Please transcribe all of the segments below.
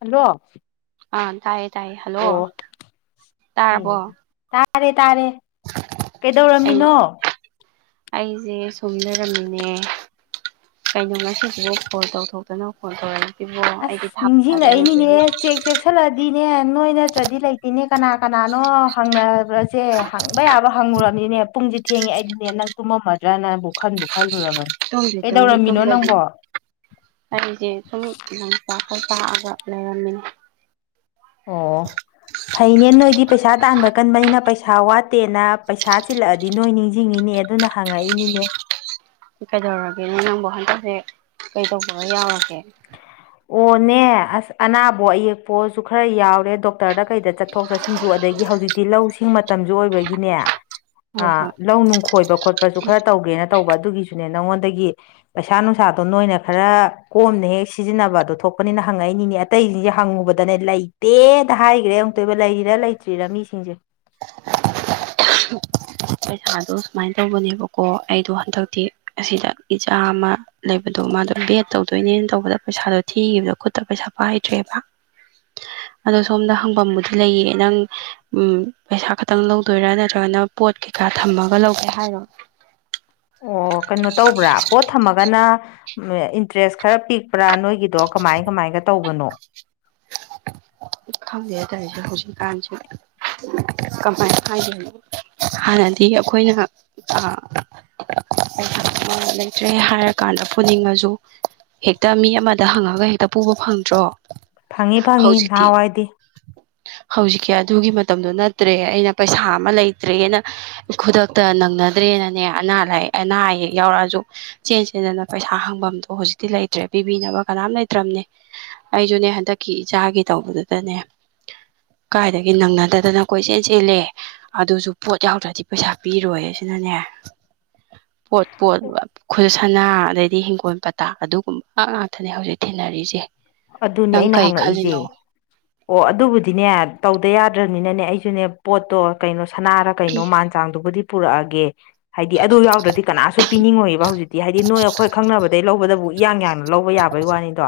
Hello ꯑꯥ ꯇꯥꯏꯌꯦ ꯇꯥꯏꯌꯦ ꯍꯜꯂꯣ ꯑꯣ ꯇꯥꯔꯕꯣ ꯇꯥꯔꯦ ꯇꯥꯔꯦ ꯀꯩꯗꯧꯔꯝꯃꯤꯅꯣ ꯑꯩꯖꯦ ꯁꯨꯝ ꯂꯩꯔꯝꯃꯤꯅꯦ ꯀꯩꯅꯣ ꯉꯁꯤꯖꯤꯕꯨ ꯐꯣꯟ ꯇꯧꯊꯣꯛꯇꯅ ꯐꯣꯟ ꯇꯧꯔꯛꯏꯖꯤꯕꯣ ꯑꯩꯗꯤ ꯊꯥꯕꯨ ꯊꯥꯖꯔꯨꯗ꯭ꯔꯦ ꯆꯦꯛꯁꯜꯂꯗꯤꯅꯦ ꯅꯣꯏ ꯅꯠꯇ꯭ꯔꯗꯤ ꯂꯩꯇꯦꯅꯦ ꯀꯅꯥ ꯀꯅꯥꯅꯣ ꯍꯪꯅꯕ ꯖꯦ ꯍꯪꯕ ꯌꯥꯕ ꯍꯪꯪꯒꯨꯔꯝꯅꯤꯅꯦ ꯄꯨꯡꯖꯦ ꯊꯦꯡꯉꯦ ꯑꯩꯗꯤꯅꯦ ꯅꯪ ꯇꯨꯝꯃꯝꯃꯗ꯭ꯔꯅꯕꯨ ꯈꯟꯕꯨ ꯈꯜꯂꯨꯔꯕ ꯇꯨꯝꯗ꯭ꯔꯤ ꯇꯨꯝꯗ꯭ꯔꯤ ꯇꯨꯝꯕꯗꯤ ꯑꯩꯖꯦ ꯁꯨꯝ ꯇꯀꯣꯏ ꯇꯥꯛꯑꯒ ꯂꯩꯔꯝꯃꯤꯅꯤ ꯑꯣ ꯐꯩꯅꯦ ꯅꯣꯏꯗꯤ ꯄꯩꯁꯥ ꯇꯥꯟꯕ ꯀꯟꯕꯅꯤꯅ ꯄꯩꯁꯥ ꯋꯥꯠꯇꯦꯅ ꯄꯩꯁꯥ ꯆꯤꯜꯂꯛꯑꯗꯤ ꯅꯣꯏ ꯅꯤꯡꯖꯤꯡꯉꯤꯅꯦ ꯗꯨꯅ ꯍꯪꯉꯛꯏꯅꯤꯅꯦ ꯀꯩꯗꯧꯔꯒꯦꯅꯦ ꯅꯪꯕꯣ ꯍꯟꯗꯛꯖꯦ ꯀꯩ ꯇꯧꯕꯒ ꯌꯥꯎꯔꯒꯦ ꯑꯣꯅꯦ ꯑꯁ ꯑꯅꯥꯕꯣ ꯑꯌꯦꯛꯄꯣ ꯈꯔ ꯌꯥꯎꯔꯦ ꯗꯣꯛꯇꯔꯗ ꯀꯩꯗ ꯆꯠꯊꯣꯛ ꯆꯠꯁꯤ ꯁꯤꯟꯖꯨ ꯑꯗꯒꯤ ꯍꯧꯖꯤꯛꯇꯤ ꯂꯧ ꯁꯤꯡ ꯃꯇꯝꯖꯨ ꯑꯣꯏꯕꯒꯤꯅꯦ ꯑ ꯍꯣꯏ ꯍꯣꯏ ꯂꯧ ꯅꯨꯡ ꯈꯣꯏꯕ ꯈꯣꯠꯄꯖꯨ ꯈꯔ ꯇꯧꯒꯦꯅ ꯇꯧꯕ ꯑꯗꯨꯒꯤꯁꯨꯅꯦ ꯅꯪꯉꯣꯟꯗꯒꯤ ꯄꯩꯁꯥ ꯅꯨꯡꯁꯥꯗꯣ ꯅꯣꯏꯅ ꯈꯔ ꯀꯣꯝꯅ ꯍꯦꯛ ꯁꯤ ꯇꯤꯖꯤꯟꯅꯕꯗꯣ ꯊꯣꯛꯄꯅꯤꯅ ꯍꯪꯉꯛꯏꯅꯤꯅꯦ ꯑꯇꯩꯖꯤꯡꯖꯦ ꯍꯪꯉꯨꯕꯗꯅꯦ ꯂꯩꯇꯦꯗ ꯍꯥꯏꯒ꯭ꯔꯦ ꯑꯃꯨꯛꯇꯣꯏꯕ ꯂꯩꯔꯤꯔ ꯂꯩ ꯇ꯭ꯔꯤꯔ ꯃꯤꯁꯤꯡꯖꯦ ꯄꯩꯁꯥꯗꯣ ꯁꯨꯃꯥꯏꯅ ꯇꯧꯕꯅꯦꯕꯀꯣ ꯑꯩꯗꯣ ꯍꯟꯗꯛꯇꯤ ꯑꯁꯤꯗ ꯏꯆꯥ ꯑꯃꯥ ꯂꯩꯕꯗꯣ ꯃꯥꯗꯣ ꯒꯦꯠ ꯇꯧꯗꯣꯏꯅꯦꯅ ꯇꯧꯕꯗ ꯄꯩꯁꯥꯗꯣ ꯊꯤꯈꯤꯕꯗꯣ ꯈꯨꯠꯇ ꯄꯩꯁꯥ ꯄꯥꯏꯗ꯭ꯔꯦꯕ ꯑꯗꯣ ꯁꯣꯝꯗ ꯍꯪꯐꯝꯕꯨꯗꯤ ꯂꯩꯌꯦ ꯅꯪ ꯎꯝ ꯄꯩꯁꯥ ꯈꯇꯪ ꯂꯧꯗꯣꯏꯔꯥ ꯅꯠꯇ꯭ꯔꯒꯅ ꯄꯣꯠ ꯀꯩꯀꯥ ꯊꯝꯃꯒ ꯂꯧꯒꯦ ꯍꯥꯏꯔꯣ ꯑꯣ ꯀꯩꯅꯣ ꯇꯧꯕ꯭ꯔꯥ ꯄꯣꯠ ꯊꯝꯃꯒꯅ ꯏꯟꯇꯔꯦꯁ ꯈꯔ ꯄꯤꯛꯄ꯭ꯔꯥ ꯅꯣꯏꯒꯤ ꯑꯗꯣ ꯀꯃꯥꯏ ꯀꯃꯥꯏꯒ ꯇꯧꯕꯅꯣ ꯈꯪꯗꯦ ꯇꯧꯏꯁꯦ ꯍꯧꯖꯤꯛ ꯀꯥꯟꯁꯤ ꯀꯃꯥꯏ ꯍꯥꯏꯗꫭꯏꯅꫭ ꯍꯥꯟꯅꯗꯤ ꯑꯩꯈꯣꯏꯅ ꯑ ꯂꯩꯇ꯭ꯔꯦ ꯍꯥꯏꯔ ꯀꯥꯟꯗ ꯄꯨꯅꯤꯡꯉꯁꯨ ꯍꯦꯛꯇ ꯃꯤ ꯑꯃꯗ ꯍꯪꯉꯒ ꯍꯦꯛꯇ ꯄꯨꯕ ꯐꯪꯗ꯭ꯔꯣ ꯐꯪꯐꯤ ꯐꯪꯉꯤ ꯍꯧꯖꯤꯛꯇꯤ ꯅꯍꯥꯟꯋꯥꯏꯗꯤ ꯍꯧꯖꯤꯛꯀꯤ ꯑꯗꯨꯒꯤ ꯃꯇꯝꯗꯣ ꯅꯠꯇ꯭ꯔꯦ ꯑꯩꯅ ꯄꯩꯁꯥ ꯑꯃ ꯂꯩꯇ꯭ꯔꯦꯅ ꯈꯨꯗꯛꯇ ꯅꯪꯅꯗ꯭ꯔꯦꯅꯅꯦ ꯑꯅꯥ ꯂꯥꯏꯌꯦꯛ ꯑꯅꯥ ꯑꯌꯦꯛ ꯌꯥꯎꯔꯛꯑꯖꯨ ꯆꯦꯟ ꯆꯦꯟꯗꯅ ꯄꯩꯁꯥ ꯍꯪꯕꯝꯗꯣ ꯍꯧꯖꯤꯛꯇꯤ ꯂꯩꯇ꯭ꯔꯦ ꯄꯤꯕꯤꯅꯕ ꯀꯅꯥꯝ ꯂꯩꯇ꯭ꯔꯝꯅꯤ ꯑꯩꯖꯨꯅꯦ ꯍꯟꯇꯛꯀꯤ ꯏꯆꯥꯒꯤ ꯇꯧꯕꯗꯨꯗꯅꯦ ꯀꯥꯏꯗꯒꯤ ꯅꯪꯅꯗꯗꯅ ꯀꯣꯏ-ꯆꯦꯜ ꯆꯦꯜꯂꯦ ꯑꯗꯨꯁꯨ ꯄꯣꯠ ꯌꯥꯎꯗ꯭ꯔꯗꯤ ꯄꯩꯁꯥ ꯄꯤꯔꯣꯏ ꯁꯤꯅꯅꯦ [inaudible] ꯄꯣꯠ ꯄꯣꯠ ꯈꯨꯠꯁꯅꯥ ꯑꯗꯩꯗꯤ ꯍꯤꯡꯒꯣꯜ ꯄꯥꯇꯥꯥ ꯑꯗꯨꯒꯨꯝꯕ ꯉꯥꯛꯇꯅꯦ ꯍꯧꯖꯤꯛ ꯊꯤꯅꯔꯤꯁꯦ ꯑꯗꯨꯅꯦ ꯑꯩꯅ ꯍꯪꯉꯛꯏꯖꯦ ꯑꯣ ꯑꯗꯨꯕꯨꯗꯤꯅꯦ ꯇꯧꯗ ꯌꯥꯗ꯭ꯔꯝꯅꯤꯅꯅꯦ ꯑꯩꯖꯨꯅꯦ ꯄꯣꯠꯇꯣ ꯀꯩꯅꯣ ꯁꯅꯥꯔ ꯀꯩꯅꯣ ꯃꯥꯟ ꯆꯥꯡꯗꯨꯕꯨꯗꯤ ꯄꯨꯔꯛꯑꯒꯦ ꯍꯥꯏꯗꯤ ꯑꯗꯨ ꯌꯥꯎꯗ꯭ꯔꯗꯤ ꯀꯅꯥꯁꯨ ꯄꯤꯅꯤꯡꯉꯣꯏꯑꯕ ꯍꯧꯖꯤꯛꯇꯤ ꯍꯥꯏꯗꯤ ꯅꯣꯏ ꯑꯩꯈꯣꯏ ꯈꯪꯅꯕꯗꯩ ꯂꯧꯕꯗꯕꯨ ꯏꯌꯥꯡ ꯌꯥꯡꯅ ꯂꯧꯕ ꯌꯥꯕꯩ ꯋꯥꯅꯤꯗꯣ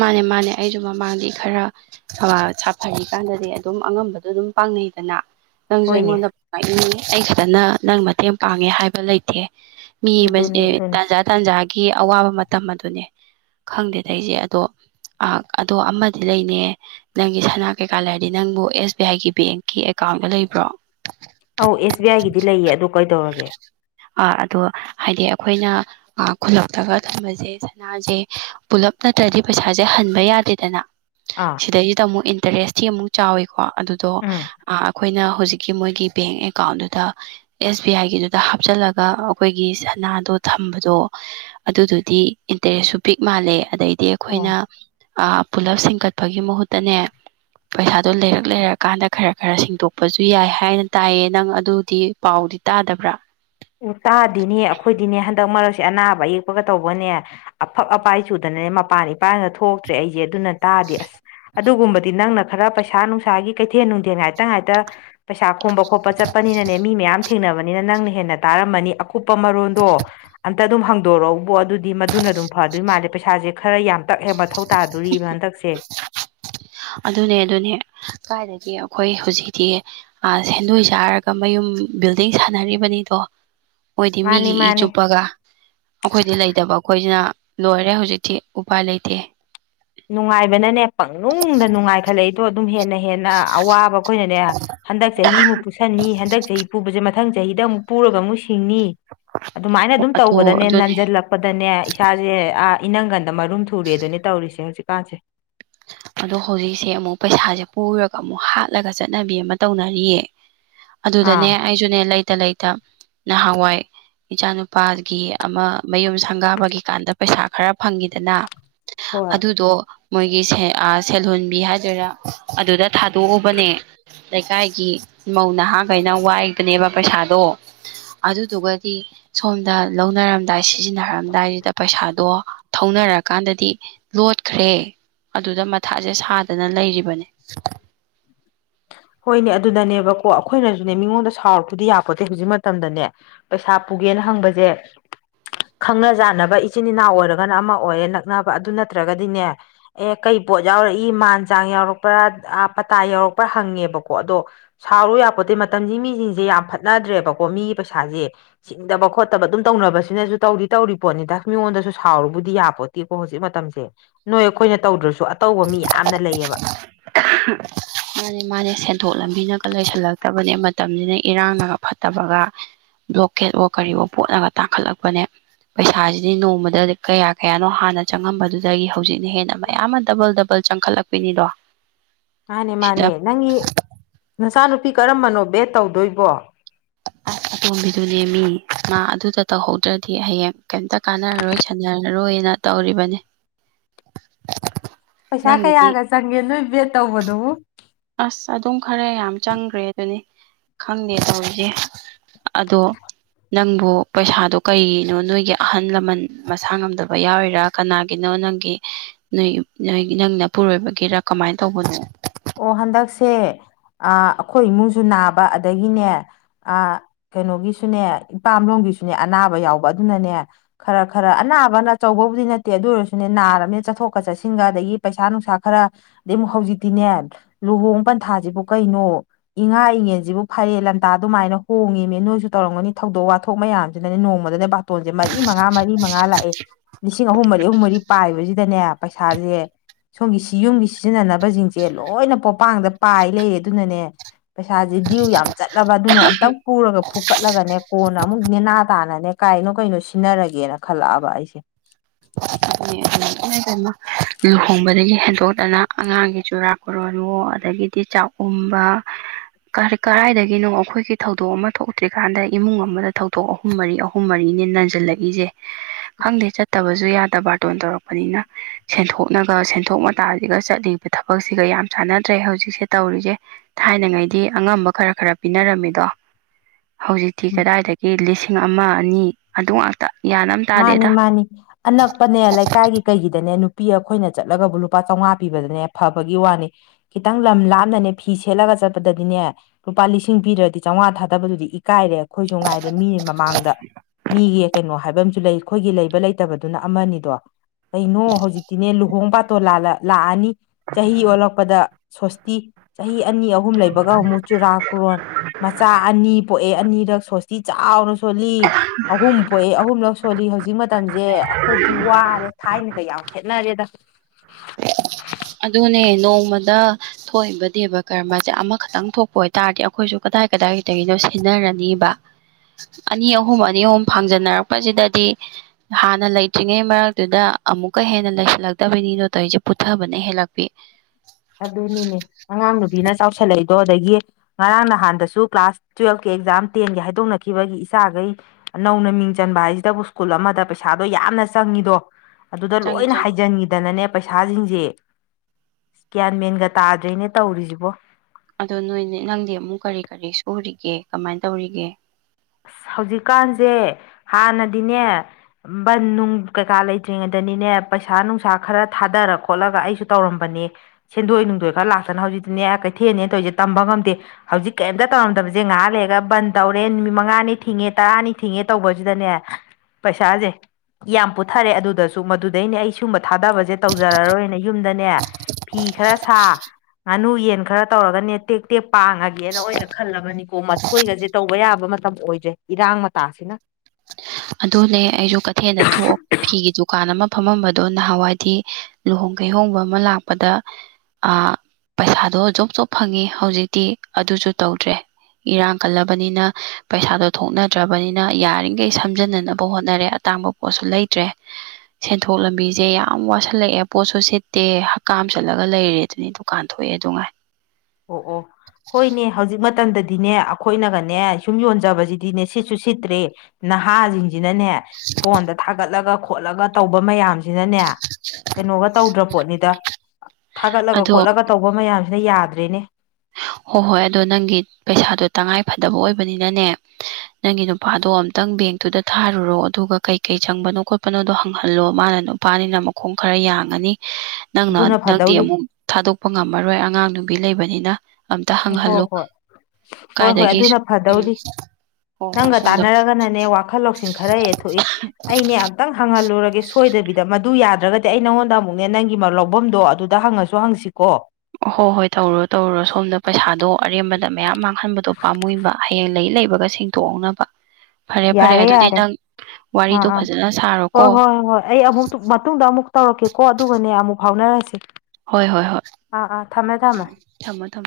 ꯃꯥꯅꯦ ꯃꯥꯅꯦ ꯑꯩꯖꯨ ꯃꯃꯥꯡꯒꯤ ꯈꯔ ꯈꯔ ꯁꯥꯐꯔꯤꯀꯥꯟꯗꯗꯤ ꯑꯗꯨꯝ ꯑꯉꯝꯕꯗꯣ ꯑꯗꯨꯝ ꯄꯥꯡꯅꯩꯗꯅ ꯅꯪꯁꯨ ꯍꯣꯏꯅꯦ ꯑꯩꯉꯣꯟꯗꯥ [unintelligible] ꯅꯤꯡꯉꯤ ꯑꯩ ꯈꯠꯇꯅ ꯅꯪ ꯃꯇꯦꯡ ꯄꯥꯡꯉꯦ ꯍꯥꯏꯕ ꯂꯩꯇꯦ ꯃꯤ ꯑꯗꯨꯅꯤ ꯃꯖꯦ ꯑꯗꯨꯅꯤ ꯇꯥꯟꯖꯥ ꯇꯥꯟꯖꯥꯒꯤ ꯑꯋꯥꯕ ꯃꯇꯝ ꯑꯗꯨꯅꯦ ꯈꯪꯗꯦꯗ ꯑꯩꯖꯦ ꯗꯣ ꯑ ꯑꯗꯣ ꯑꯃꯗꯤ ꯂꯩꯅꯦ ꯅꯪꯒꯤ ꯁꯅꯥ ꯀꯩ ꯀꯥ ꯂꯩꯔꯗꯤ ꯅꯪꯕꯨ ꯑꯦꯁ ꯕꯤ ꯑꯥꯏꯒꯤ ꯕꯦꯡꯀꯤ ꯑꯦꯀꯥꯎꯟꯒ ꯂꯩꯕ꯭ꯔꯣ ꯑꯧ ꯑꯦꯁ ꯕꯤ ꯑꯥꯏꯒꯤꯗꯤ ꯂꯩꯌꯦ ꯑꯗꯨ ꯀꯩꯗꯧꯔꯒꯦ ꯑꯥ ꯑꯗꯣ ꯍꯥꯏꯗꯤ ꯑꯈꯣꯏꯅ ꯑ ꯈꯨꯜꯂꯛꯇꯒ ꯊꯝꯕꯁꯦ ꯁꯅꯥꯖꯦ ꯄꯨꯂꯞꯅ ꯇꯗꯤ ꯄꯩꯁꯥꯖꯦ ꯍꯟꯕ ꯌꯥꯗꯦꯗꯅ ꯑꯥ ꯑꯗꯩꯗꯨꯗ ꯑꯃꯨꯛ ꯏꯟꯇꯔꯦꯁꯇꯤ ꯑꯃꯨꯛ ꯆꯥꯎꯋꯤꯀꯣ ꯑꯗꯨꯗꯣ ꯎꯝ ꯑꯥ ꯑꯈꯣꯏꯅ ꯍꯨꯖꯤꯛꯀꯤ ꯃꯣꯏꯒꯤ ꯕꯦꯡ ꯑꯦꯀꯥꯎꯟꯗꯨꯗ ꯑꯦꯁ ꯕꯤ ꯑꯥꯏꯒꯤꯗꯨꯗ ꯍꯥꯞꯆꯜꯂꯒ ꯑꯈꯣꯏꯒꯤ ꯁꯅꯥꯗꯣ ꯊꯝꯕꯗꯣ ꯑꯗꯨꯗꯨꯗꯤ ꯏꯟꯇꯔꯦꯁꯁꯨ ꯄꯤꯛ-ꯃꯥꯜꯂꯦ ꯑꯗꯩꯗꯤ ꯑꯣ ꯑꯈꯣꯏꯅ ꯑꯥ ꯄꯨꯜꯂꯞ ꯁꯤꯡꯀꯠꯄꯒꯤ ꯃꯍꯨꯠꯇꯅꯦ ꯄꯩꯁꯥꯗꯣ ꯂꯩꯔꯛ ꯂꯩꯔꯛꯀꯥꯟꯗ ꯈꯔ ꯈꯔ ꯁꯤꯡꯗꯣꯛꯄꯁꯨ ꯌꯥꯏ ꯍꯥꯏꯅ ꯇꯥꯏꯌꯦ ꯅꯪ ꯑꯗꯨꯗꯤ ꯄꯥꯎꯗꯤ ꯇꯥꯗꯕ꯭ꯔꯥ ꯑꯣ ꯇꯥꯗꯦꯅꯦ ꯑꯈꯣꯏꯗꯤꯅꯦ ꯍꯟꯗꯛ ꯃꯔꯛꯁꯦ ꯑꯅꯥꯕ ꯑꯌꯦꯛꯄꯒ ꯇꯧꯕꯅꯦ ꯑꯐꯛ ꯑꯄꯥꯏ ꯆꯨꯗꯅꯦ ꯃꯄꯥꯟ ꯏꯄꯥꯟꯒ ꯊꯣꯛꯇ꯭ꯔꯦ ꯑꯩꯖꯦ ꯑꯗꯨꯅ ꯇꯥꯗꯦ ꯑꯁ ꯑꯗꯨꯒꯨꯝꯕꯗꯤ ꯅꯪꯅ ꯈꯔ ꯄꯩꯁꯥ ꯅꯨꯡꯁꯥꯒꯤ ꯀꯩꯊꯦꯟ ꯅꯨꯡꯊꯦꯟ ꯉꯥꯏꯇ ꯉꯥꯏꯇ ꯄꯩꯁꯥ ꯈꯣꯝꯕ ꯈꯣꯠꯄ ꯆꯠꯄꯅꯤꯅꯅꯦ ꯃꯤ ꯃꯌꯥꯝ ꯊꯦꯡꯅꯕꯅꯤꯅ ꯅꯪꯅ ꯍꯦꯟꯅ ꯇꯥꯔꯝꯃꯅꯤ ꯑꯀꯨꯞꯄ ꯃꯔꯣꯟꯗꯣ ꯑꯝꯇꯗꯨꯝ ꯍꯪꯗꯣꯔꯛꯎꯕꯣ ꯑꯗꯨꯗꯤ ꯃꯗꯨꯅꯗꯨꯝ ꯐꯗꯣꯏ ꯃꯥꯜꯂꯦ ꯄꯩꯁꯥꯖꯦ ꯈꯔ ꯌꯥꯝꯇꯛ ꯍꯦ ꯃꯊꯧ ꯇꯥꯗꯨꯔꯤꯕ ꯍꯟꯇꯛꯁꯦ꯫ ꯑꯗꯨꯅꯦ-ꯑꯗꯨꯅꯦ ꯀꯥꯏꯗꯗꯤ ꯑꯈꯣꯏ ꯍꯨꯖꯤꯛꯇꯤ꯫ ꯑꯥ ꯁꯦꯟꯗꯣꯏ ꯆꯥꯔꯒ ꯃꯌꯨꯝ ꯕꯤꯜꯗꯤꯡ ꯁꯥꯟꯅꯔꯤꯕꯅꯤꯗꯣ꯫ ꯃꯣꯏꯗꯤ ꯃꯥꯅꯤ ꯃꯤꯒꯤ ꯏ ꯃꯥꯅꯤ ꯆꯨꯞꯄꯒ꯫ ꯑꯈꯣꯏꯗꯤ ꯂꯩꯇꯕ ꯑꯈꯣꯏꯁꯤꯅ ꯂꯣꯏꯔꯦ ꯍꯧꯖꯤꯛꯇꯤ ꯎꯄꯥꯏ ꯂꯩꯇꯦ꯫ ꯅꯨꯡꯉꯥꯏꯕꯅꯅꯦ ꯄꯪꯅꯨꯡꯗ ꯅꯨꯡꯉꯥꯏꯈꯠꯂꯛꯏꯗꯣ ꯑꯗꯨꯝ ꯍꯦꯜꯂꯦ꯫ ꯍꯦꯟꯅ ꯑꯋꯥꯕ ꯑꯈꯣꯏꯅꯅꯦ ꯍꯟꯗꯛ ꯆꯍꯤꯃꯨꯛ ꯄꯨꯁꯟꯅꯤ ꯍꯟꯗꯛ ꯆꯍꯤ ꯄꯨꯕꯖꯦ ꯃꯊꯪ ꯃꯊꯪ ꯆꯍꯤꯗ ꯑꯃꯨꯛ ꯄꯨꯔꯒ ꯑꯃꯨꯛ ꯁꯤꯡꯅꯤ ꯑꯗꯨꯃꯥꯏꯅ ꯑꯗꯨꯝ ꯑꯗꯣ ꯇꯧꯕꯗꯅꯦ ꯑꯗꯨꯅꯦ ꯅꯟꯖꯜꯂꯛ ꯄꯗꯅꯦ ꯏꯁꯥꯖꯦ ꯑꯥ ꯏꯅꯪꯒꯟꯗ ꯃꯔꯨꯝ ꯊꯨꯔꯦꯗꯨꯅꯦ ꯇꯧꯔꯤꯁꯦ ꯍꯧꯖꯤꯛꯀꯥꯟꯁꯦ꯫ ꯑꯗꯣ ꯍꯧꯖꯤꯛꯁꯦ ꯑꯃꯨꯛ ꯄꯩꯁꯥꯖꯦ ꯄꯨꯔꯒ ꯑꯃꯨꯛ ꯍꯥꯠꯂꯒ ꯆꯠꯅꯕꯤ ꯑꯃ ꯇꯧꯅꯔꯤꯌꯦ꯫ [inaudible] ꯑꯗꯨꯗꯅꯦ ꯑꯩꯖꯨꯅꯦ ꯂꯩꯇ-ꯂꯩꯇ ꯅꯍꯥꯟꯋꯥꯏ꯫ ꯏꯆꯥꯅꯨꯄꯥꯒꯤ ꯑꯃ ꯃꯌꯨꯝ ꯁꯪꯒꯥꯕꯒꯤꯀꯥꯟꯗ ꯄꯩꯁꯥ ꯈꯔ ꯐꯪꯏꯗꯅ꯫ ꯍꯣꯏ ꯑꯗꯨꯗꯣ꯫ ꯒꯤꯁꯦ ꯑꯥ ꯁꯦꯜꯍꯨꯟꯕꯤ ꯍꯥꯏꯗꯣꯏꯔꯥ ꯑꯗꯨꯗ ꯊꯥꯗꯣꯛꯎꯕꯅꯦ꯫ ꯂꯩꯀꯥꯏꯒꯤ ꯃꯧ ꯅꯍꯥꯈꯩꯅ ꯋꯥꯏꯕꯅꯦꯕ ꯄꯩꯁꯥꯗꯣ꯫ ꯑꯗꯨꯗꯨꯒꯗꯤ꯫ ꯁꯣꯝꯗ ꯂꯧꯅꯔꯝꯗꯥꯏ ꯁꯤꯖꯤꯟꯅꯔꯝꯗꯥꯏꯁꯤꯗ ꯄꯩꯁꯥꯗꯣ ꯊꯧꯅꯔꯀꯥꯟꯗꯗꯤ꯫ ꯂꯣꯠꯈ꯭ꯔꯦ ꯑꯗꯨꯗ ꯃꯊꯥꯁꯦ ꯁꯥꯗꯅ ꯂꯩꯔꯤꯕꯅꯤ꯫ ꯍꯣꯏꯅꯦ ꯑꯗꯨꯗꯅꯦꯕꯀꯣ ꯑꯩꯈꯣꯏꯅꯁꯨꯅꯦ ꯃꯤꯉꯣꯟꯗ ꯁꯥꯎꯔꯛ ꯄꯨꯗꯤ ꯌꯥꯄꯣꯠꯇꯦ ꯍꯧꯖꯤꯛ ꯃꯇꯝꯗꯅꯦ꯫ ꯄꯩꯁꯥ ꯄꯨꯒꯦꯅ ꯍꯪꯕꯁꯦ꯫ ꯈꯪꯅꯖꯥꯟꯅꯕ ꯏꯆꯤꯟ ꯏꯅꯥꯎ ꯑꯣꯏꯔꯒꯅ ꯑꯃ ꯑꯣꯏꯌꯦ ꯅꯛꯅꯕ ꯑꯗꯨ ꯅꯠꯇ꯭ꯔꯒꯗꯤꯅꯦ꯫ ꯑꯦ ꯀꯩ ꯄꯣꯠ ꯌꯥꯎꯔꯛꯏ ꯃꯥꯟ ꯆꯥꯡ ꯌꯥꯎꯔꯛꯄ꯭ꯔꯥ ꯄꯇꯥ ꯌꯥꯎꯔꯛꯄ꯭ꯔꯥ ꯍꯪꯉꯦꯕꯀꯣ ꯑꯗꯣ꯫ ꯁꯥꯥꯎꯔꯨ ꯌꯥꯄꯣꯠꯇꯦ ꯃꯇꯝꯁꯤ ꯃꯤꯁꯤꯡꯁꯦ ꯌꯥꯝ ꯐꯠꯅꯗ꯭ꯔꯦꯕꯀꯣ ꯃꯤꯒꯤ ꯄꯩꯁꯥꯁꯦ꯫ ꯁꯤꯡꯗꯕ ꯈꯣꯠꯇꯕ ꯑꯗꯨꯝ ꯇꯧꯅꯕꯁꯤꯅꯁꯨ ꯇꯧꯗꯤ ꯇꯧꯔꯤ ꯄꯣꯠꯅꯤꯗ ꯃꯤꯉꯣꯟꯗꯁꯨ ꯁꯥꯎꯔꯨꯕꯨꯗꯤ ꯌꯥꯄꯣꯠꯇꯦꯀꯣ ꯍꯧꯖꯤꯛ ꯃꯇꯝꯁꯦ꯫ ꯅꯣꯏ ꯑꯩꯈꯣꯏꯅ ꯇꯧꯗ꯭ꯔꯁꯨ ꯑꯇꯧꯕ ꯃꯤ ꯌꯥꯝꯅ ꯂꯩꯌꯦꯕ꯫ ꯃꯥꯅꯦ ꯃꯥꯅꯦ ꯁꯦꯟꯊꯣꯛ ꯂꯝꯕꯤꯅꯒ ꯂꯩꯁꯜꯂꯛ ꯇꯕꯅꯦ ꯃꯇꯝꯁꯤꯅ ꯏꯔꯥꯡꯅꯒ ꯐꯠꯇꯕꯒ꯫ ꯕ꯭ꯂꯣꯀꯦꯠ ꯑꯣ ꯀꯔꯤꯋꯣ ꯄꯣꯠꯅꯒ ꯇꯥꯡꯈꯠꯂꯛꯄꯅꯦ꯫ ꯄꯩꯁꯥꯁꯤꯗꯤ ꯅꯣꯡꯃꯗ ꯀꯌꯥ ꯀꯌꯥꯅꯣ ꯍꯥꯟꯅ ꯆꯪꯉꯝꯕꯗꯨꯗꯒꯤ ꯍꯧꯖꯤꯛꯅ ꯍꯦꯟꯅ ꯃꯌꯥꯝ ꯑꯃ ꯗꯕꯜ ꯗꯕꯜ꯫ ꯆꯪꯈꯠꯂꯛꯄꯤꯅꯤꯗꯣ꯫ ꯃꯥꯅꯦ ꯁꯤꯗ ꯃꯥꯅꯦ ꯅꯪꯒꯤ ꯅꯆꯥꯅꯨꯄꯤ ꯀꯔꯝꯕꯅꯣ ꯕꯦꯠ ꯇꯧꯗꯣꯏꯕꯣ꯫ ꯑꯁ ꯑꯇꯣꯝꯕꯤꯗꯨꯅꯦ ꯃꯤ ꯃꯥ ꯑꯗꯨꯗ ꯇꯧꯍꯧꯗ꯭ꯔꯗꯤ ꯍꯌꯦꯡ ꯀꯩꯝꯇ ꯀꯥꯟꯅꯔꯔꯣꯏ ꯆꯟꯅꯔꯔꯣꯏꯅ꯫ ꯇꯧꯔꯤꯕꯅꯦ꯫ [inaudible] ꯄꯩꯁꯥ ꯅꯪꯒꯤꯗꯤ ꯀꯌꯥꯒ ꯆꯪꯒꯦ ꯅꯣꯏ ꯕꯦꯠ ꯇꯧꯕꯗꯨꯕꯨ꯫ ꯑꯁ ꯑꯗꯨꯝ ꯈꯔ ꯌꯥꯝ ꯆꯪꯈ꯭ꯔꯦ ꯑꯗꯨꯅꯤ ꯈꯪꯗꯦ ꯇꯧꯔꯤꯁꯦ꯫ ꯑꯗꯣ꯫ ꯅꯪꯕꯨ ꯄꯩꯁꯥꯗꯣ ꯀꯩꯅꯣ ꯅꯣꯏꯒꯤ ꯑꯍꯟ ꯂꯃꯟ ꯃꯁꯥ ꯉꯝꯗꯕ ꯌꯥꯎꯔꯤꯔꯥ꯫ ꯀꯅꯥꯒꯤꯅꯣ ꯅꯪꯒꯤ ꯅꯣꯏ ꯅꯣꯏ ꯅꯪ ꯅꯄꯨꯔꯣꯏꯕꯒꯤꯔ ꯀꯃꯥꯏꯅ ꯇꯧꯕꯅꯣ꯫ ꯑꯣ ꯍꯟꯗꯛꯁꯦ ꯑ ꯑꯩꯈꯣꯏ ꯏꯃꯨꯡꯁꯨ ꯅꯥꯕ ꯑꯗꯒꯤꯅꯦ꯫ ꯑ ꯀꯩꯅꯣꯒꯤꯁꯨꯅꯦ ꯏꯄꯥꯝꯂꯣꯝꯒꯤꯁꯨꯅꯦ ꯑꯅꯥꯕ ꯌꯥꯎꯕ ꯑꯗꯨꯅꯅꯦ꯫ ꯈꯔ ꯈꯔ ꯑꯅꯥꯕꯅ ꯑꯆꯧꯕꯕꯨꯗꯤ ꯅꯠꯇꯦ ꯑꯗꯨ ꯑꯣꯏꯔꯁꯨꯅꯦ ꯅꯥꯔꯕꯅꯤꯅ ꯆꯠꯊꯣꯛꯀ ꯆꯠꯁꯤꯟꯒ ꯑꯗꯒꯤ ꯄꯩꯁꯥ ꯅꯨꯡꯁꯥ ꯈꯔ ꯑꯗꯩ ꯑꯃꯨꯛ ꯍꯧꯖꯤꯛꯇꯤꯅꯦ ꯂꯨꯍꯣꯡ ꯄꯟꯊꯥꯁꯤꯕꯨ ꯀꯩꯅꯣ꯫ ꯏꯉꯥ ꯏꯉꯦꯟꯁꯤꯕꯨ ꯐꯥꯏꯔꯦꯟ ꯂꯝꯇꯥ ꯑꯗꯨꯃꯥꯏꯅ ꯍꯣꯡꯉꯤꯃꯦ ꯅꯣꯏꯁꯨ ꯇꯧꯔꯝꯒꯅꯤ ꯊꯧꯗꯣꯛ ꯋꯥꯊꯣꯛ ꯃꯌꯥꯝꯁꯤꯅꯅꯦ ꯅꯣꯡꯃꯗꯅꯦ ꯕꯥ ꯇꯣꯟꯁꯦ ꯃꯔꯤ ꯃꯉꯥ ꯃꯔꯤ ꯃꯉꯥ ꯂꯥꯛꯑꯦ ꯂꯤꯁꯤꯡ ꯑꯍꯨꯝ ꯃꯔꯤ ꯑꯍꯨꯝ ꯃꯔꯤ ꯄꯥꯏꯕꯁꯤꯗꯅꯦ ꯄꯩꯁꯥꯁꯦ ꯁꯣꯝꯒꯤ ꯁꯤ ꯌꯨꯝꯒꯤ ꯁꯤꯖꯤꯟꯅꯅꯕꯖꯤꯡꯁꯦ ꯂꯣꯏꯅ ꯄꯣꯄꯥꯡꯗ ꯄꯥꯏ ꯂꯩ ꯑꯗꯨꯅꯅꯦ ꯄꯩꯁꯥꯁꯦ ꯗ꯭ꯌꯨ ꯌꯥꯝ ꯆꯠꯂꯕ ꯑꯗꯨꯅ ꯑꯝꯇꯪ ꯄꯨꯔꯒ ꯐꯨꯀꯠꯂꯒꯅꯦ ꯀꯣꯟꯅ ꯑꯃꯨꯛ ꯅꯦꯅꯥ ꯇꯥꯅꯅꯦ ꯀꯥꯏꯅꯣ ꯀꯩꯅꯣ ꯁꯤꯟꯅꯔꯒꯦꯅ ꯈꯜꯂꯛꯑꯕ ꯑꯩꯁꯦ [unintelligible] [inaudible] ꯏꯃꯥꯏꯄꯦꯃꯥ ꯂꯨꯍꯣꯡꯕꯗꯒꯤ ꯍꯦꯟꯇꯣꯛꯇꯅ ꯑꯉꯥꯡꯒꯤ ꯆꯨꯔꯥ ꯀ꯭ꯔꯣꯟꯋꯣ ꯑꯗꯒꯤꯗꯤ ꯆꯥꯛꯎꯝꯕ ꯀꯔꯤ ꯀꯔꯥꯏꯗꯒꯤꯅꯣ ꯑꯈꯣꯏꯒꯤ ꯊꯧꯗꯣꯛ ꯑꯃ ꯊꯣꯛꯇ꯭ꯔꯤꯀꯥꯟꯗ ꯏꯃꯨꯡ ꯑꯃꯗ ꯊꯧꯗꯣꯛ ꯑꯍꯨ ꯍꯨꯝ ꯃꯔꯤ ꯑꯍꯨꯝ ꯃꯔꯤꯅꯦ ꯅꯟꯖꯜꯂꯛꯏꯁꯦ ꯈꯪꯗꯦ ꯆꯠꯇꯕ ꯁꯨ ꯌꯥꯗꯕ ꯕꯥꯔꯇꯣꯟ ꯇꯧꯔꯛꯄꯅꯤꯅ ꯁꯦꯟꯊꯣꯛꯅꯒ ꯁꯦꯟꯊꯣꯛ ꯃꯇꯥꯖꯤꯒ ꯆꯠꯂꯤ ꯕ ꯊꯕꯛꯁꯤꯒ ꯌꯥꯝ ꯆꯥꯟꯅꯗ꯭ꯔꯦ ꯍꯧꯖꯤꯛꯁꯦ ꯇꯧꯔꯤꯖꯦ ꯊꯥꯏꯅꯉꯩꯗꯤ ꯑꯉꯝꯕ ꯈꯔ ꯈꯔ ꯄꯤꯅꯔꯝꯃꯤꯗꯣ ꯍꯧꯖꯤꯛꯇꯤ ꯎꯝ ꯀꯗꯥꯏꯗꯒꯤ ꯂꯤꯁꯤꯡ ꯑꯃ ꯑꯅꯤ ꯑꯗꯨ ꯉꯥꯛꯇ ꯒ꯭ꯌꯥꯟ ꯑꯃ ꯇꯥꯗꯦꯗ ꯃꯥꯅꯤ ꯃꯥꯅꯤ ꯑꯅꯛꯄꯅꯦ ꯂꯩꯀꯥꯏꯒꯤ ꯀꯩꯒꯤꯗꯅꯦ ꯅꯨꯄꯤ ꯑꯈꯣꯏꯅ ꯆꯠꯂꯒꯕꯨ ꯂꯨꯄꯥ ꯆꯥꯝꯃꯉꯥ ꯄꯤꯕꯗꯅꯦ ꯐꯕꯒꯤ ꯋꯥꯅꯤ ꯈꯤꯇꯪ ꯂꯝ ꯂꯥꯞꯅꯅꯦ ꯐꯤ ꯁꯦꯠꯂꯒ ꯆꯠꯄꯗꯗꯤꯅꯦ ꯂꯨꯄꯥ ꯂꯤꯁꯤꯡ ꯄꯤꯗ꯭ꯔꯗꯤ ꯆꯧꯉꯥ ꯊꯥꯗꯕꯗꯨꯗꯤ ꯏꯀꯥꯏꯔꯦ ꯑꯩꯈꯣꯏꯁꯨ ꯉꯥꯏꯔꯦ ꯃꯤ ꯃꯃꯥꯡꯗ ꯃꯤꯒꯤ ꯀꯩꯅꯣ ꯍꯥꯏꯕꯝꯁꯨ ꯂꯩ ꯑꯈꯣꯏꯒꯤ ꯂꯩꯕ ꯂꯩꯇꯕꯗꯨꯅ ꯑꯃꯅꯤꯗꯣ ꯀꯩꯅꯣ ꯍꯧꯖꯤꯛꯇꯤꯅꯦ ꯂꯨꯍꯣꯡ ꯕ ꯇꯣꯟ ꯂ ꯂꯥꯛꯑꯅꯤ ꯆꯍꯤ ꯑꯣꯜꯂꯛꯄꯗ ꯁꯣꯁꯇꯤ ꯆꯍꯤ ꯑꯅꯤ ꯑꯍꯨꯝ ꯂꯩꯕꯒ ꯑꯃꯨꯛ ꯆꯨꯔꯥꯀ꯭ꯔꯣꯟ ꯃꯆꯥ ꯑꯅꯤ ꯄꯣꯛꯑꯦ ꯑꯅꯤꯔꯛ ꯁꯣꯁꯇꯤ ꯆꯥꯎꯅ ꯁꯣꯜꯂꯤ ꯑꯍꯨꯝ ꯄꯣꯛꯑꯦ ꯑꯍꯨꯝꯂꯛ ꯁꯣꯜꯂꯤ ꯍꯧꯖꯤꯛ ꯃꯇꯝꯖꯦ ꯑꯩꯈꯣꯏꯗꯤ ꯋꯥꯔꯦ ꯊꯥꯏꯅꯒ ꯌꯥꯝ ꯈꯦꯠꯅꯔꯦꯗ ꯑꯗꯨꯅꯦ ꯅꯣꯡꯃꯗ ꯊꯣꯛꯏꯕ ꯗꯦꯕ ꯀꯔꯃꯁꯦ ꯑꯃꯈꯠꯇꯪ ꯊꯣꯛꯄ ꯑꯣꯏꯇꯥꯔꯗꯤ ꯑꯈꯣꯏꯁꯨ ꯀꯗꯥꯏ ꯀꯗꯥꯏꯗꯒꯤꯅꯣ ꯁꯤꯟꯅꯔꯅꯤꯕ ꯑꯅꯤ ꯑꯍꯨꯝ ꯑꯅꯤ ꯑꯍꯨꯝ ꯐꯥꯡꯖꯟꯅꯔꯛꯄꯖꯤꯗꯗꯤ ꯍꯥꯟꯅ ꯂꯩꯇ꯭ꯔꯤꯉꯩ ꯃꯔꯛꯇꯨꯗ ꯑꯃꯨꯛꯀ ꯍꯦꯟꯅ ꯂꯩꯁꯤꯜꯂꯛꯇꯕꯅꯤꯗꯣ ꯇꯣꯢꯁꯦ ꯄꯨꯊꯕꯅꯤ ꯅ ꯍꯦꯜꯂꯛꯄꯤ ꯑꯗꯨꯅꯤꯅꯦ ꯑꯉꯥꯡ ꯅꯨꯕꯤꯅ ꯆꯥꯎꯁꯜꯂꯛꯏꯗꯣ ꯑꯗꯒꯤ ꯉꯔꯥꯡ ꯅꯍꯥꯟꯗꯁꯨ ꯀ꯭ꯂꯥꯁ ꯇꯨꯋꯦꯜꯐꯀꯤ ꯑꯦꯛꯖꯥꯝ ꯇꯦꯟꯒꯤ ꯍꯥꯏꯗꯣꯛꯅꯈꯤꯕꯒꯤ ꯏꯁꯥꯒꯩ ꯅꯧꯅ ꯃꯤꯡ ꯆꯟꯕ ꯍꯥꯏꯁꯤꯗꯕꯨ ꯁ꯭ꯀꯨꯜ ꯑꯃꯗ ꯄꯩꯁꯥꯗꯣ ꯌꯥꯝꯅ ꯆꯪꯉꯤꯗꯣ ꯑꯗꯨꯗ ꯆꯪꯉꯤ ꯂꯣꯏꯅ ꯆꯪꯉꯤ ꯍꯥꯏꯖꯟꯒꯤꯗꯅꯅꯦ ꯄꯩꯁꯥꯖꯤꯡꯖꯦ ꯒ꯭ꯌꯥꯟ ꯃꯦꯟꯒ ꯇꯥꯗ꯭ꯔꯦꯅꯦ ꯇꯧꯔꯤꯖꯤꯕꯣ ꯑꯗꯣ ꯅꯣꯏꯅꯦ ꯅꯪꯗꯤ ꯑꯃꯨꯛ ꯀꯔꯤ ꯀꯔꯤ ꯁꯨꯔꯤꯒꯦ ꯀꯃꯥꯏꯟ ꯇꯧꯔꯤꯒꯦ ꯑꯁ ꯍꯧꯖꯤꯛꯀꯥꯟꯁꯦ ꯍꯥꯟꯅꯗꯤꯅꯦ ꯕꯟ ꯅꯨꯡ ꯀꯩꯀꯥ ꯂꯩꯇ꯭ꯔꯤꯉꯩꯗꯅꯤꯅꯦ ꯄꯩꯁꯥ ꯅꯨꯡꯁꯥ ꯈꯔ ꯊꯥꯗꯔ ꯈꯣꯠꯂꯒ ꯑꯩꯁꯨ ꯇꯧꯔꯝꯕꯅꯦ ꯁꯦꯟꯗꯣꯏ ꯅꯨꯡꯗꯣꯏ ꯈꯔ ꯂꯥꯛꯇꯅ ꯍꯧꯖꯤꯛꯇꯤꯅꯦ ꯀꯩꯊꯦꯜꯅꯦꯅ ꯇꯧꯔꯤꯁꯦ ꯇꯝꯕ ꯉꯝꯗꯦ ꯍꯧꯖꯤꯛ ꯀꯩꯝꯇ ꯇꯧꯔꯝꯗꯕꯁꯦ ꯉꯥꯏꯍꯥꯛ ꯂꯩꯔꯒ ꯕꯟ ꯇꯧꯔꯦ ꯅꯨꯃꯤ ꯃꯤꯠ ꯃꯉꯥꯅꯤ ꯊꯤꯡꯉꯦ ꯇꯔꯥꯅꯤ ꯊꯤꯡꯉꯦ ꯇꯧꯕꯖꯤꯗꯅꯦ ꯄꯩꯁꯥꯖꯦ ꯌꯥꯝ ꯄꯨꯊꯔꯦ ꯑꯗꯨꯗꯁꯨ ꯃꯗꯨꯗꯩꯅꯦ ꯑꯩ ꯁꯨꯝꯕ ꯊꯥꯗꯕꯁꯦ ꯇꯧꯖꯔꯔꯣꯏꯅ ꯌꯨꯝꯗꯅꯦ ꯐꯤ ꯈꯔ ꯁꯥ ꯉꯥꯅꯨ ꯌꯦꯟ ꯈꯔ ꯇꯧꯔꯒꯅꯦ ꯇꯦꯛ ꯇꯦꯛ ꯄꯥꯡꯉꯒꯦꯅ ꯑꯣꯏꯅ ꯈꯜꯂꯕꯅꯤꯀꯣ ꯃꯊꯣꯏꯒꯖꯦ ꯇꯧꯕ ꯌꯥꯕ ꯃꯇ ꯇꯝ ꯑꯣꯏꯗ꯭ꯔꯦ ꯏꯔꯥꯡ ꯃꯇꯥꯁꯤꯅ ꯑꯗꯨꯅꯦ ꯑꯩꯖꯨ ꯀꯊꯦꯜꯗ ꯊꯣꯛꯑ ꯐꯤꯒꯤ ꯗꯨꯀꯥꯟ ꯑꯃ ꯐꯝꯃꯝꯕꯗꯣ ꯅꯍꯥꯋꯥꯏꯗꯤ ꯂꯨꯍꯣꯡ ꯀꯩꯍꯣꯡꯕ ꯑꯃ ꯂꯥꯛꯄꯗ ꯑ ꯄꯩꯁꯥꯗꯣ ꯖꯣꯞ ꯖꯣꯞ ꯐꯪꯉꯤ ꯍꯧꯖꯤꯛꯇꯤ ꯑꯗꯨꯁꯨ ꯇꯧꯗ꯭ꯔꯦ ꯏꯔꯥꯡ ꯀꯜꯂꯕꯅꯤꯅ ꯄꯩꯁꯥꯗꯣ ꯊꯣꯛꯅꯗ꯭ꯔꯕꯅꯤꯅ ꯌꯥꯔꯤꯈꯩ ꯁꯝ ꯖꯟꯅꯅꯕ ꯍꯣꯠꯅꯔꯦ ꯑꯇꯥꯡꯕ ꯄꯣꯠꯁꯨ ꯂꯩꯗ꯭ꯔꯦ ꯁꯦꯟꯊꯣꯛ ꯂꯝꯕꯤꯖꯦ ꯌꯥꯝ ꯋꯥꯁꯜꯂꯛꯑꯦ ꯄꯣꯠꯁꯨ ꯁꯤꯠꯇꯦ ꯍꯀꯥꯝ ꯆꯠꯂꯒ ꯂꯩꯔꯦ ꯑꯗꯨꯅꯤ ꯑꯗꯨꯝ ꯀꯥꯟ ꯊꯣꯛꯑꯦ ꯗꯨ ꯉꯥꯏ ꯑꯣ ꯑꯣ ꯍꯣꯏꯅꯦ ꯍꯧꯖꯤꯛ ꯃꯇꯝꯗꯗꯤꯅꯦ ꯑꯈꯣꯏꯅꯒꯅꯦ ꯁꯨꯝ ꯌꯣꯟꯖꯕꯁꯤꯗꯤꯅꯦ ꯁꯤꯠꯁꯨ ꯁꯤꯠꯇ꯭ꯔꯦ ꯅꯍꯥꯖꯤꯡꯖꯤꯅꯅꯦ ꯐꯣꯟꯗ ꯊꯥꯒꯠꯂꯒ ꯈꯣꯠꯂꯒ ꯇꯧꯕ ꯃꯌꯥꯝ ꯖꯤꯅꯅꯦ ꯀꯩꯅꯣꯒ ꯇꯧꯗ꯭ꯔ ꯄꯣꯠꯅꯤꯗ ꯊꯥꯒꯠꯂꯒ ꯑꯗꯣ ꯈꯣꯠꯂꯒ ꯇꯧꯕ ꯃꯌꯥꯝꯁꯤꯅ ꯌꯥꯗ꯭ꯔꯦꯅꯦ ꯍꯣ ꯍꯣꯏ ꯑꯗꯣ ꯅꯪꯒꯤ ꯄꯩꯁꯥꯗꯣ ꯇꯉꯥꯏ ꯐꯗꯕ ꯑꯣꯏꯕꯅꯤꯅꯅꯦ ꯅꯪꯒꯤ ꯅꯨꯄꯥꯗꯣ ꯑꯝꯇꯪ ꯕꯦꯡꯇꯨꯗ ꯊꯥꯔꯨꯔꯣ ꯑꯗꯨꯒ ꯀꯩ ꯀꯩ ꯆꯪꯕꯅꯣ ꯈꯣꯠꯄꯅꯣꯗꯣ ꯍꯪꯍꯜꯂꯣ ꯃꯥꯅ ꯗꯨꯝ ꯄꯥꯅꯤꯅ ꯃꯈꯣꯡ ꯈꯔ ꯌꯥꯡꯉꯅꯤ ꯅꯪꯅ ꯑꯗꯨꯅ ꯅꯪꯗꯤ ꯐꯗꯧꯔꯤ ꯑꯃꯨꯛ ꯊꯥꯗꯣꯛꯄ ꯉꯝꯃꯔꯣꯏ ꯑꯉꯥꯡ ꯅꯨꯕꯤ ꯂꯩꯕꯅꯤꯅ ꯑꯝꯇ ꯍꯣ ꯍꯪꯍꯜꯂꯨ ꯍꯣꯏ ꯍꯣꯏ ꯍꯣꯏ ꯀꯥꯏꯗꯒꯤ ꯑꯗꯨꯅ ꯎꯝ ꯐꯗꯧꯔꯤ ꯍꯣꯏ ꯍꯣꯏ ꯅꯪꯒ ꯁꯣꯝꯗ ꯇꯥꯟꯅꯔꯒꯅꯅꯦ ꯋꯥꯈꯜ ꯂꯧꯁꯤꯡ ꯈꯔ ꯍꯦ ꯊꯣꯛꯏ ꯑꯩꯅꯦ ꯇꯪ ꯍꯪꯍꯜꯂꯨꯔꯒꯦ ꯁꯣꯏꯗꯕꯤꯗ ꯃꯗꯨ ꯌꯥꯗ꯭ꯔꯒꯗꯤ ꯑꯩ ꯅꯪꯉꯣꯟꯗ ꯑꯃꯨꯛꯅꯦ ꯅꯪꯒꯤ ꯂꯧꯕꯝꯗꯣ ꯑꯗꯨꯗ ꯍꯉꯁꯨ ꯁꯨ ꯍꯪꯁꯤꯀꯣ ꯍꯣ ꯍꯣꯏ ꯇꯧꯔꯣ ꯇꯧꯔꯣ ꯁꯣꯝꯗ ꯄꯩꯁꯥꯗꯣ ꯑꯔꯦꯝꯕꯗ ꯃꯌꯥꯝ ꯃꯥꯡ ꯍꯟꯕꯗꯣ ꯄꯥꯝꯃꯨꯏꯕ ꯍꯌꯦꯡ ꯂꯩ ꯂꯩꯕꯒ ꯁꯤꯡꯇꯣꯛꯍꯧꯅꯕ ꯐꯔꯦ ꯐꯔꯦ ꯌꯥꯔꯦ ꯑꯗꯨꯗꯤ ꯌꯥꯔꯦ ꯅꯪ ꯋꯥꯔꯤꯗꯣ ꯐꯖꯅ ꯁꯥꯔꯣꯀꯣ ꯍ ꯍꯣꯏ ꯑꯩ ꯑꯃꯨꯛ ꯇꯨ ꯃꯇꯨꯡꯗ ꯑꯃꯨꯛ ꯇꯧꯔꯛꯀꯦꯀꯣ ꯑꯗꯨꯒꯅꯦ ꯑꯃꯨꯛ ꯐꯥꯎꯅꯔꯁꯤ ꯍꯣꯏ ꯍꯣꯏ ꯍꯣꯏ ꯑꯥ ꯑꯥ ꯊꯝꯃꯦ ꯊꯝꯃꯦ ꯊꯝꯃꯣ ꯊꯝ